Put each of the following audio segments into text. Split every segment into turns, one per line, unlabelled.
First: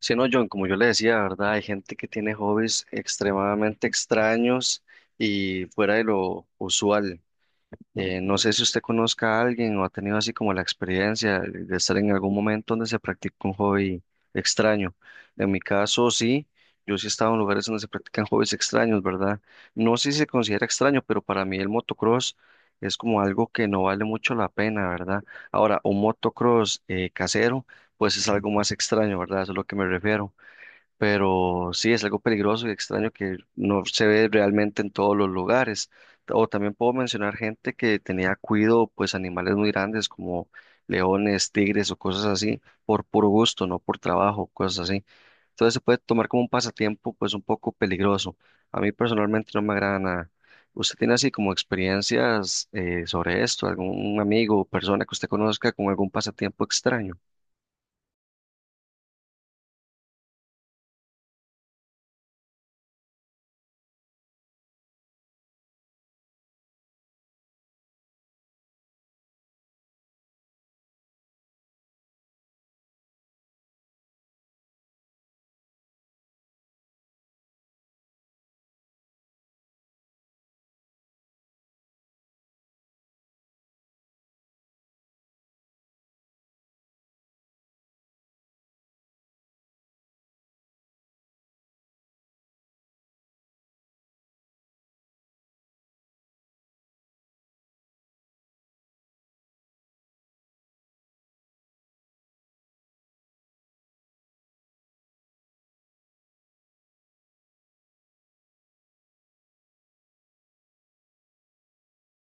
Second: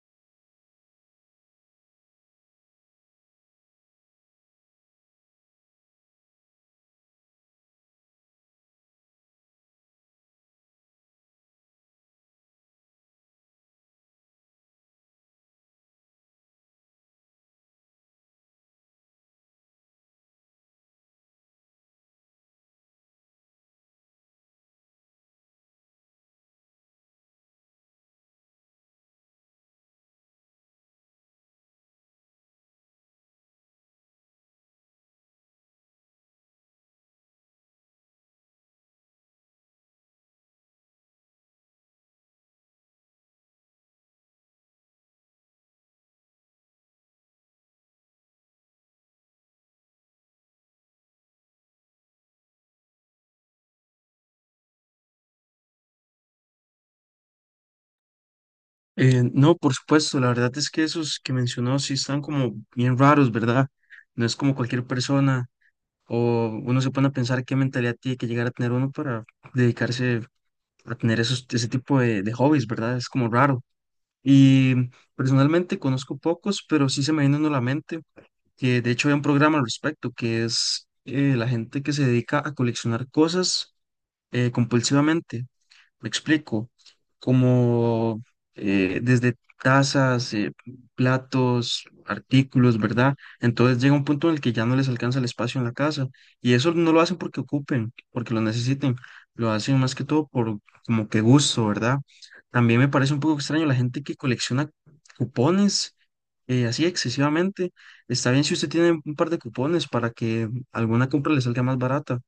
Sí, no, John, como yo le decía, ¿verdad? Hay gente que tiene hobbies extremadamente extraños y fuera de lo usual. No sé si usted conozca a alguien o ha tenido así como la experiencia de estar en algún momento donde se practica un hobby extraño. En mi caso, sí, yo sí he estado en lugares donde se practican hobbies extraños, ¿verdad? No sé si se considera extraño, pero para mí el motocross es como algo que no vale mucho la pena, ¿verdad? Ahora, un motocross casero, pues es algo más extraño, ¿verdad? Eso es a lo que me refiero, pero sí es algo peligroso y extraño que no se ve realmente en todos los lugares. O también puedo mencionar gente que tenía cuido, pues animales muy grandes como leones, tigres o cosas así, por puro gusto, no por trabajo, cosas así. Entonces se puede tomar como un pasatiempo, pues un poco peligroso. A mí personalmente no me agrada nada. ¿Usted tiene así como experiencias sobre esto? ¿Algún amigo o persona que usted conozca con algún pasatiempo extraño?
No, por supuesto, la verdad es que esos que mencionó sí están como bien raros, ¿verdad? No es como cualquier persona o uno se pone a pensar qué mentalidad tiene que llegar a tener uno para dedicarse a tener esos, ese tipo de hobbies, ¿verdad? Es como raro. Y personalmente conozco pocos, pero sí se me viene uno a la mente, que de hecho hay un programa al respecto, que es la gente que se dedica a coleccionar cosas compulsivamente. Me explico, como desde tazas, platos, artículos, ¿verdad? Entonces llega un punto en el que ya no les alcanza el espacio en la casa y eso no lo hacen porque ocupen, porque lo necesiten, lo hacen más que todo por como que gusto, ¿verdad? También me parece un poco extraño la gente que colecciona cupones así excesivamente. Está bien si usted tiene un par de cupones para que alguna compra le salga más barata.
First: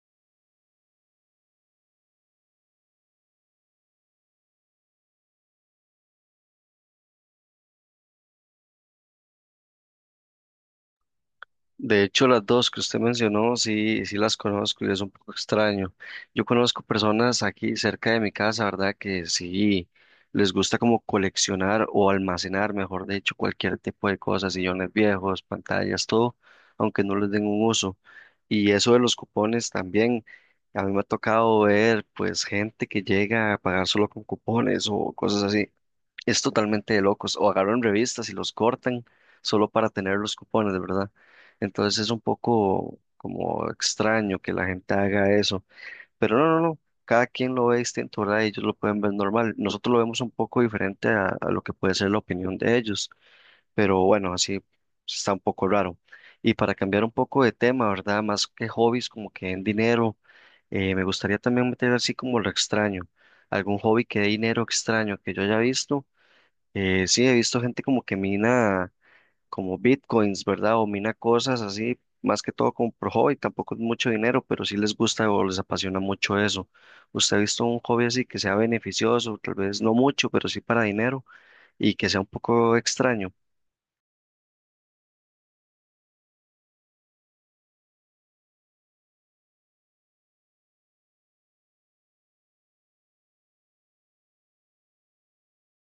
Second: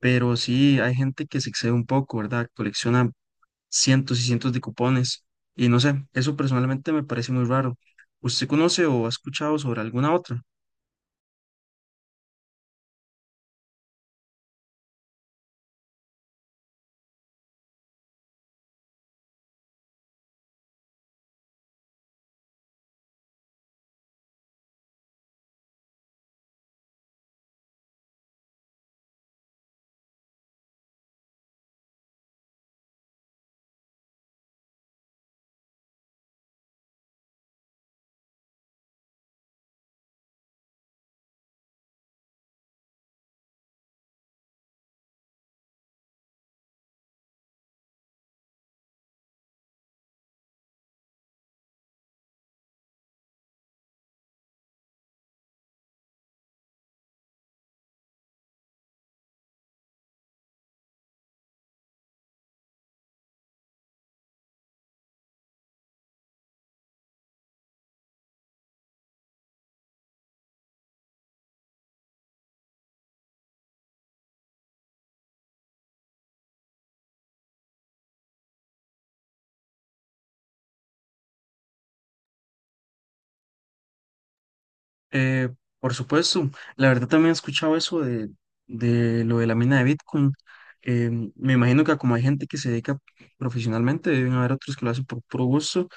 Pero sí, hay gente que se excede un poco, ¿verdad? Colecciona cientos y cientos de cupones. Y no sé, eso personalmente me parece muy raro. ¿Usted conoce o ha escuchado sobre alguna otra?
De hecho, las dos que usted mencionó, sí, sí las conozco y es un poco extraño. Yo conozco personas aquí cerca de mi casa, ¿verdad? Que sí les gusta como coleccionar o almacenar, mejor dicho, cualquier tipo de cosas, sillones viejos, pantallas, todo, aunque no les den un uso. Y eso de los cupones también, a mí me ha tocado ver pues gente que llega a pagar solo con cupones o cosas así. Es totalmente de locos. O agarran revistas y los cortan solo para tener los cupones, de verdad. Entonces es un poco como extraño que la gente haga eso. Pero no, no, no. Cada quien lo ve distinto, ¿verdad? Ellos lo pueden ver normal. Nosotros lo vemos un poco diferente a lo que puede ser la opinión de ellos. Pero bueno, así está un poco raro. Y para cambiar un poco de tema, ¿verdad? Más que hobbies, como que en dinero, me gustaría también meter así como lo extraño. Algún hobby que dé dinero extraño que yo haya visto. Sí, he visto gente como que mina como bitcoins, ¿verdad? O mina cosas así, más que todo como por hobby, tampoco es mucho dinero, pero sí les gusta o les apasiona mucho eso. ¿Usted ha visto un hobby así que sea beneficioso, tal vez no mucho, pero sí para dinero y que sea un poco extraño?
Eh, por supuesto, la verdad también he escuchado eso de lo de la mina de Bitcoin. Eh, Me imagino que como hay gente que se dedica profesionalmente, deben haber otros que lo hacen por puro gusto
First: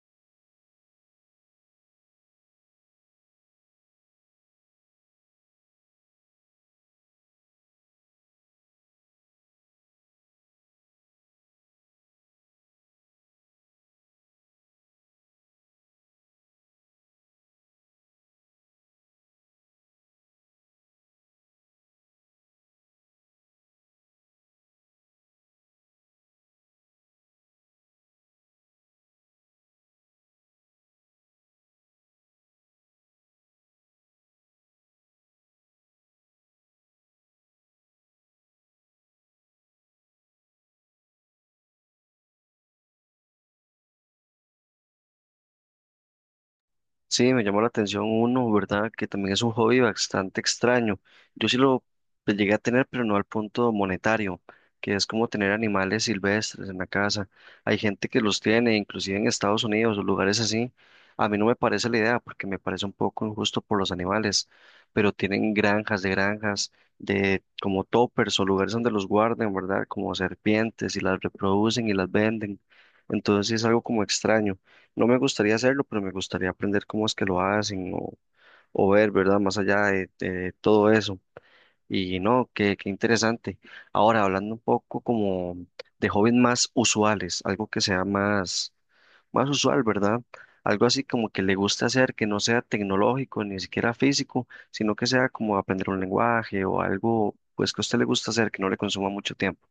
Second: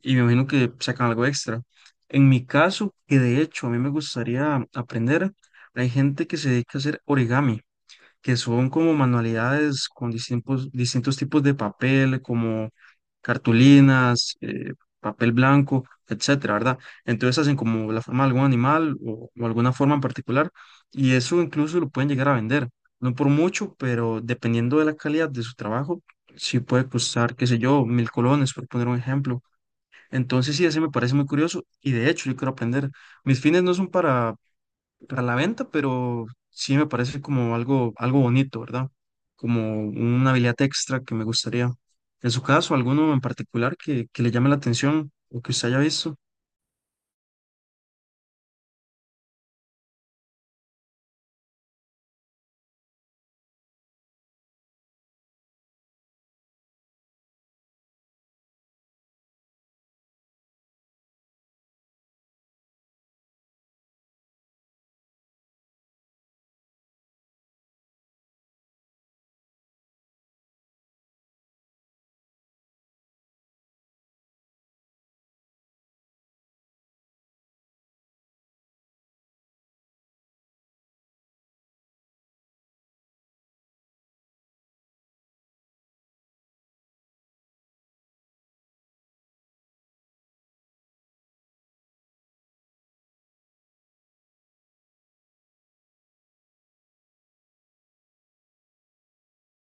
y me imagino que sacan algo extra. En mi caso, que de hecho a mí me gustaría aprender, hay gente que se dedica a hacer origami, que son como manualidades con distintos tipos de papel, como cartulinas, papel blanco, etcétera, ¿verdad? Entonces hacen como la forma de algún animal o alguna forma en particular y eso incluso lo pueden llegar a vender. No por mucho, pero dependiendo de la calidad de su trabajo, sí puede costar, qué sé yo, 1000 colones, por poner un ejemplo. Entonces sí, ese me parece muy curioso y de hecho yo quiero aprender. Mis fines no son para la venta, pero sí me parece como algo, algo bonito, ¿verdad? Como una habilidad extra que me gustaría. En su caso, alguno en particular que le llame la atención o que usted haya visto.
Sí, me llamó la atención uno, ¿verdad? Que también es un hobby bastante extraño. Yo sí lo, pues, llegué a tener, pero no al punto monetario, que es como tener animales silvestres en la casa. Hay gente que los tiene, inclusive en Estados Unidos o lugares así. A mí no me parece la idea porque me parece un poco injusto por los animales, pero tienen granjas, de como toppers o lugares donde los guardan, ¿verdad? Como serpientes y las reproducen y las venden. Entonces sí es algo como extraño. No me gustaría hacerlo, pero me gustaría aprender cómo es que lo hacen o ver, ¿verdad? Más allá de todo eso. Y no, qué, qué interesante. Ahora, hablando un poco como de hobbies más usuales, algo que sea más, más usual, ¿verdad? Algo así como que le gusta hacer, que no sea tecnológico, ni siquiera físico, sino que sea como aprender un lenguaje o algo, pues que a usted le gusta hacer, que no le consuma mucho tiempo.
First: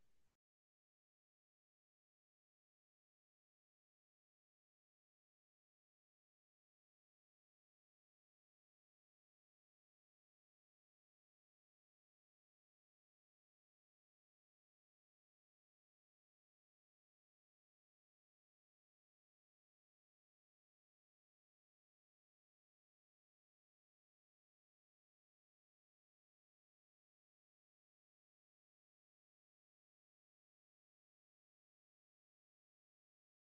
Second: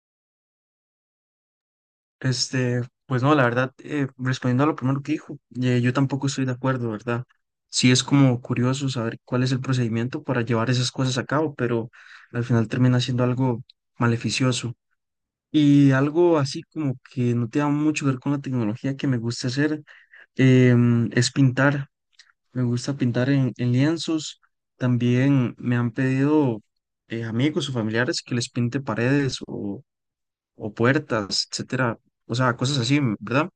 Este, pues no, la verdad, respondiendo a lo primero que dijo, yo tampoco estoy de acuerdo, ¿verdad? Sí es como curioso saber cuál es el procedimiento para llevar esas cosas a cabo, pero al final termina siendo algo maleficioso. Y algo así como que no tenga mucho que ver con la tecnología que me gusta hacer. Es pintar. Me gusta pintar en lienzos. También me han pedido amigos o familiares que les pinte paredes o puertas, etcétera. O sea, cosas así, ¿verdad?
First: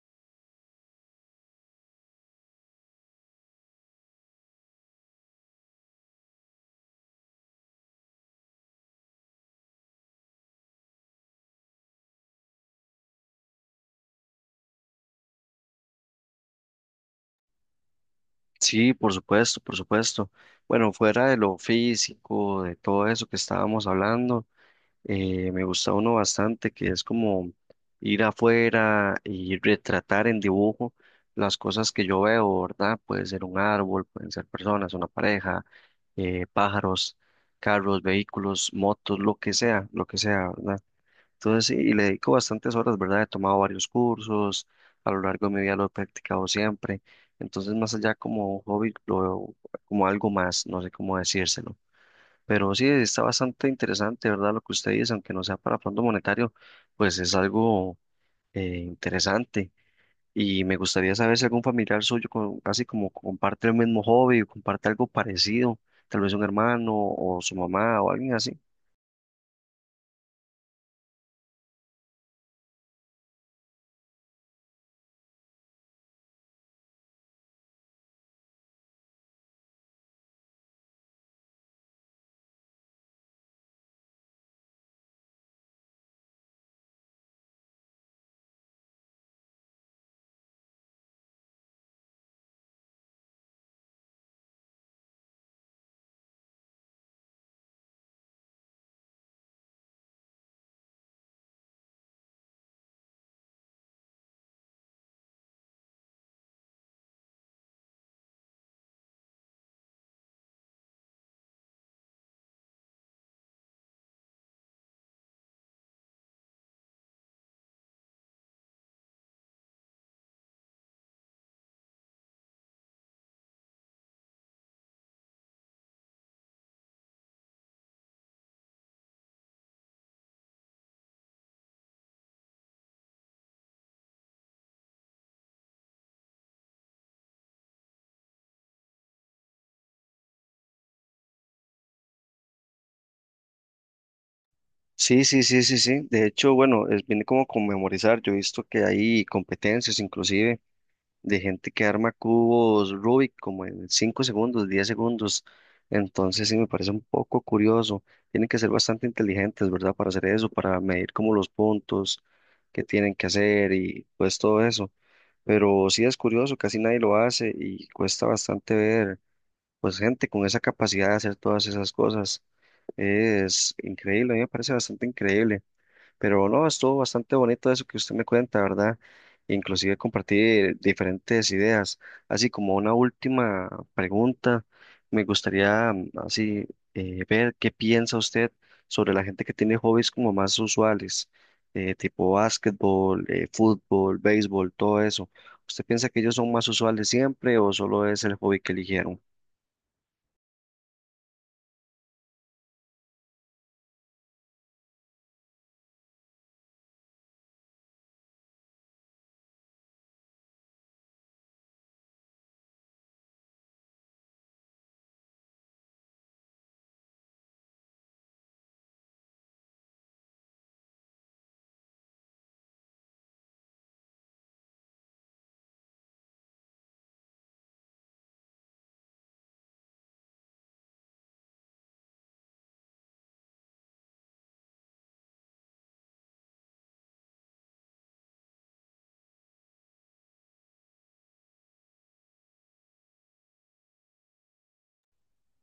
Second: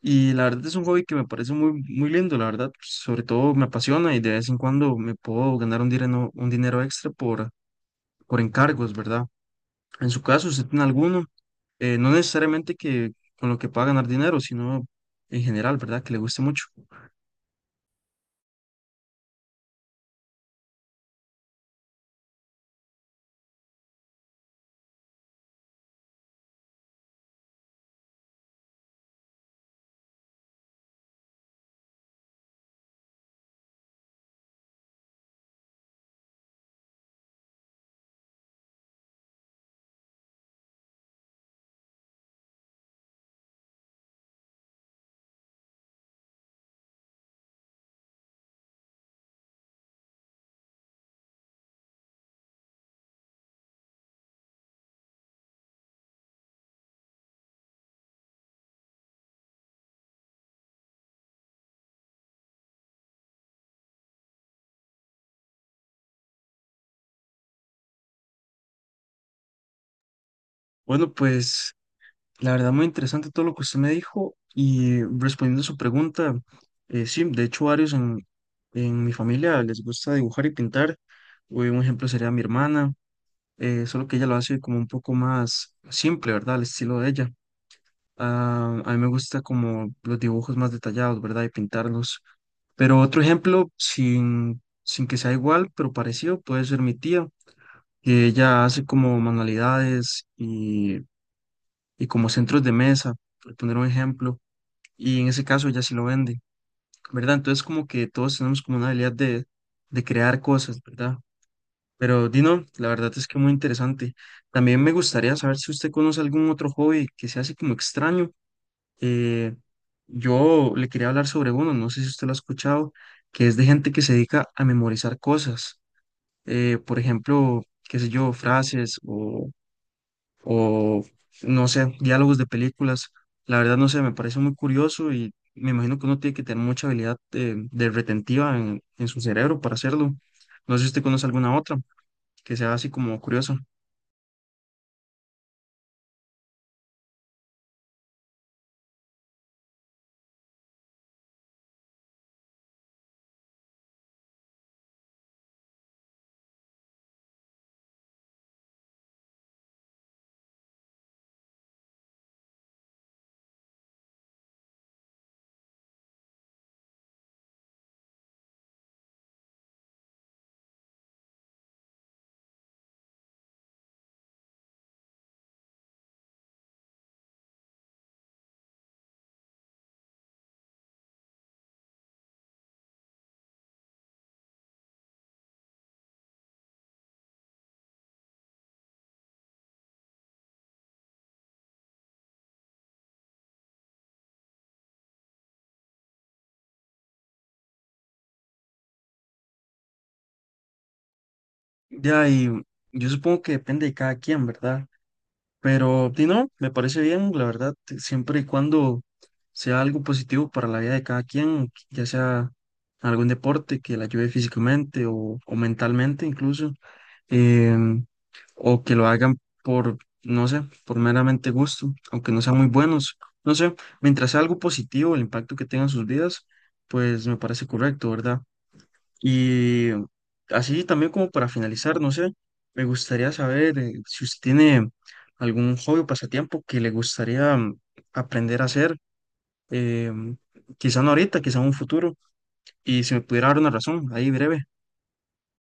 Y la verdad es un hobby que me parece muy, muy lindo, la verdad. Sobre todo me apasiona y de vez en cuando me puedo ganar un dinero extra por encargos, ¿verdad? En su caso, ¿usted tiene alguno? No necesariamente que con lo que pueda ganar dinero, sino en general, ¿verdad? Que le guste mucho.
Sí, por supuesto, por supuesto. Bueno, fuera de lo físico, de todo eso que estábamos hablando. Me gusta uno bastante, que es como ir afuera y retratar en dibujo las cosas que yo veo, ¿verdad? Puede ser un árbol, pueden ser personas, una pareja, pájaros, carros, vehículos, motos, lo que sea, ¿verdad? Entonces sí, y le dedico bastantes horas, ¿verdad? He tomado varios cursos, a lo largo de mi vida lo he practicado siempre. Entonces, más allá como un hobby, lo veo como algo más, no sé cómo decírselo. Pero sí, está bastante interesante, ¿verdad? Lo que usted dice, aunque no sea para Fondo Monetario, pues es algo interesante. Y me gustaría saber si algún familiar suyo así como comparte el mismo hobby o comparte algo parecido, tal vez un hermano o su mamá o alguien así.
Bueno, pues la verdad, muy interesante todo lo que usted me dijo y respondiendo a su pregunta, sí, de hecho varios en mi familia les gusta dibujar y pintar. Un ejemplo sería mi hermana, solo que ella lo hace como un poco más simple, ¿verdad? Al estilo de ella. Ah, a mí me gusta como los dibujos más detallados, ¿verdad? Y pintarlos. Pero otro ejemplo, sin que sea igual, pero parecido, puede ser mi tía, que ella hace como manualidades y como centros de mesa, por poner un ejemplo, y en ese caso ya sí lo vende, ¿verdad? Entonces como que todos tenemos como una habilidad de crear cosas, ¿verdad? Pero Dino, la verdad es que muy interesante. También me gustaría saber si usted conoce algún otro hobby que se hace como extraño. Eh, yo le quería hablar sobre uno, no sé si usted lo ha escuchado, que es de gente que se dedica a memorizar cosas. Por ejemplo, qué sé yo, frases o no sé, diálogos de películas. La verdad, no sé, me parece muy curioso y me imagino que uno tiene que tener mucha habilidad de retentiva en su cerebro para hacerlo. No sé si usted conoce alguna otra que sea así como curiosa.
Sí, sí, sí, sí, sí. De hecho, bueno, es, viene como con memorizar. Yo he visto que hay competencias inclusive de gente que arma cubos Rubik como en 5 segundos, 10 segundos. Entonces sí me parece un poco curioso. Tienen que ser bastante inteligentes, ¿verdad? Para hacer eso, para medir como los puntos que tienen que hacer y pues todo eso. Pero sí es curioso, casi nadie lo hace y cuesta bastante ver pues gente con esa capacidad de hacer todas esas cosas. Es increíble, a mí me parece bastante increíble. Pero no, estuvo bastante bonito eso que usted me cuenta, ¿verdad? Inclusive compartí diferentes ideas. Así como una última pregunta, me gustaría así ver qué piensa usted sobre la gente que tiene hobbies como más usuales, tipo básquetbol, fútbol, béisbol, todo eso. ¿Usted piensa que ellos son más usuales siempre o solo es el hobby que eligieron?
Ya, y yo supongo que depende de cada quien, ¿verdad? Pero, si no, me parece bien, la verdad, siempre y cuando sea algo positivo para la vida de cada quien, ya sea algún deporte que la ayude físicamente o mentalmente incluso. eh, o que lo hagan por, no sé, por meramente gusto, aunque no sean muy buenos. No sé, mientras sea algo positivo, el impacto que tenga en sus vidas, pues me parece correcto, ¿verdad? Y así también como para finalizar, no sé, me gustaría saber si usted tiene algún hobby o pasatiempo que le gustaría mm, aprender a hacer, eh, quizá no ahorita, quizá en un futuro, y si me pudiera dar una razón, ahí breve.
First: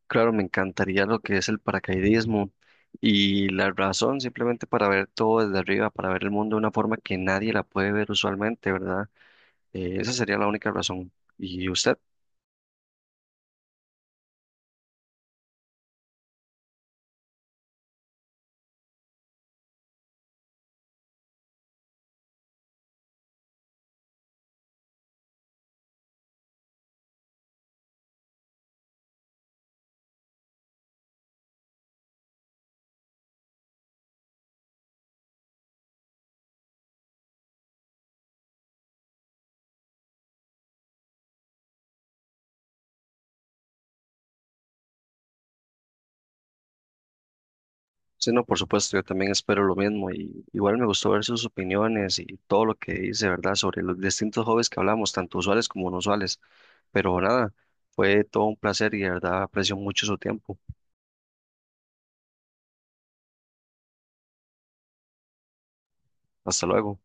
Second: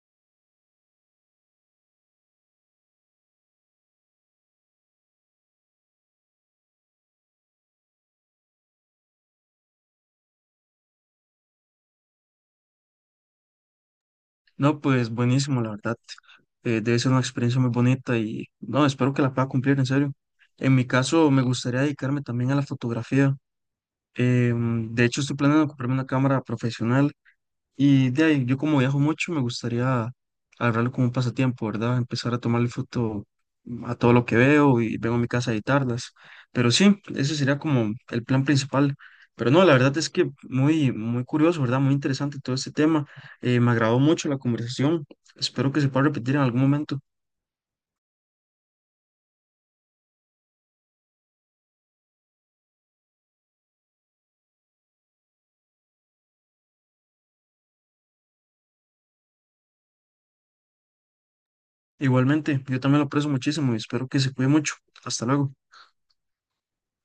Claro, me encantaría lo que es el paracaidismo y la razón simplemente para ver todo desde arriba, para ver el mundo de una forma que nadie la puede ver usualmente, ¿verdad? Esa sería la única razón. ¿Y usted?
No, pues buenísimo, la verdad. Debe ser una experiencia muy bonita y no, espero que la pueda cumplir, en serio. En mi caso, me gustaría dedicarme también a la fotografía. De hecho, estoy planeando comprarme una cámara profesional y de ahí, yo como viajo mucho, me gustaría agarrarlo como un pasatiempo, ¿verdad? Empezar a tomarle foto a todo lo que veo y vengo a mi casa a editarlas. Pero sí, ese sería como el plan principal. Pero no, la verdad es que muy, muy curioso, ¿verdad? Muy interesante todo este tema. Me agradó mucho la conversación. Espero que se pueda repetir en algún momento.
Sí, no, por supuesto, yo también espero lo mismo y igual me gustó ver sus opiniones y todo lo que dice, ¿verdad? Sobre los distintos hobbies que hablamos, tanto usuales como no usuales. Pero nada, fue todo un placer y de verdad aprecio mucho su tiempo.
Igualmente, yo también lo aprecio muchísimo y espero que se cuide mucho. Hasta luego.
Hasta luego.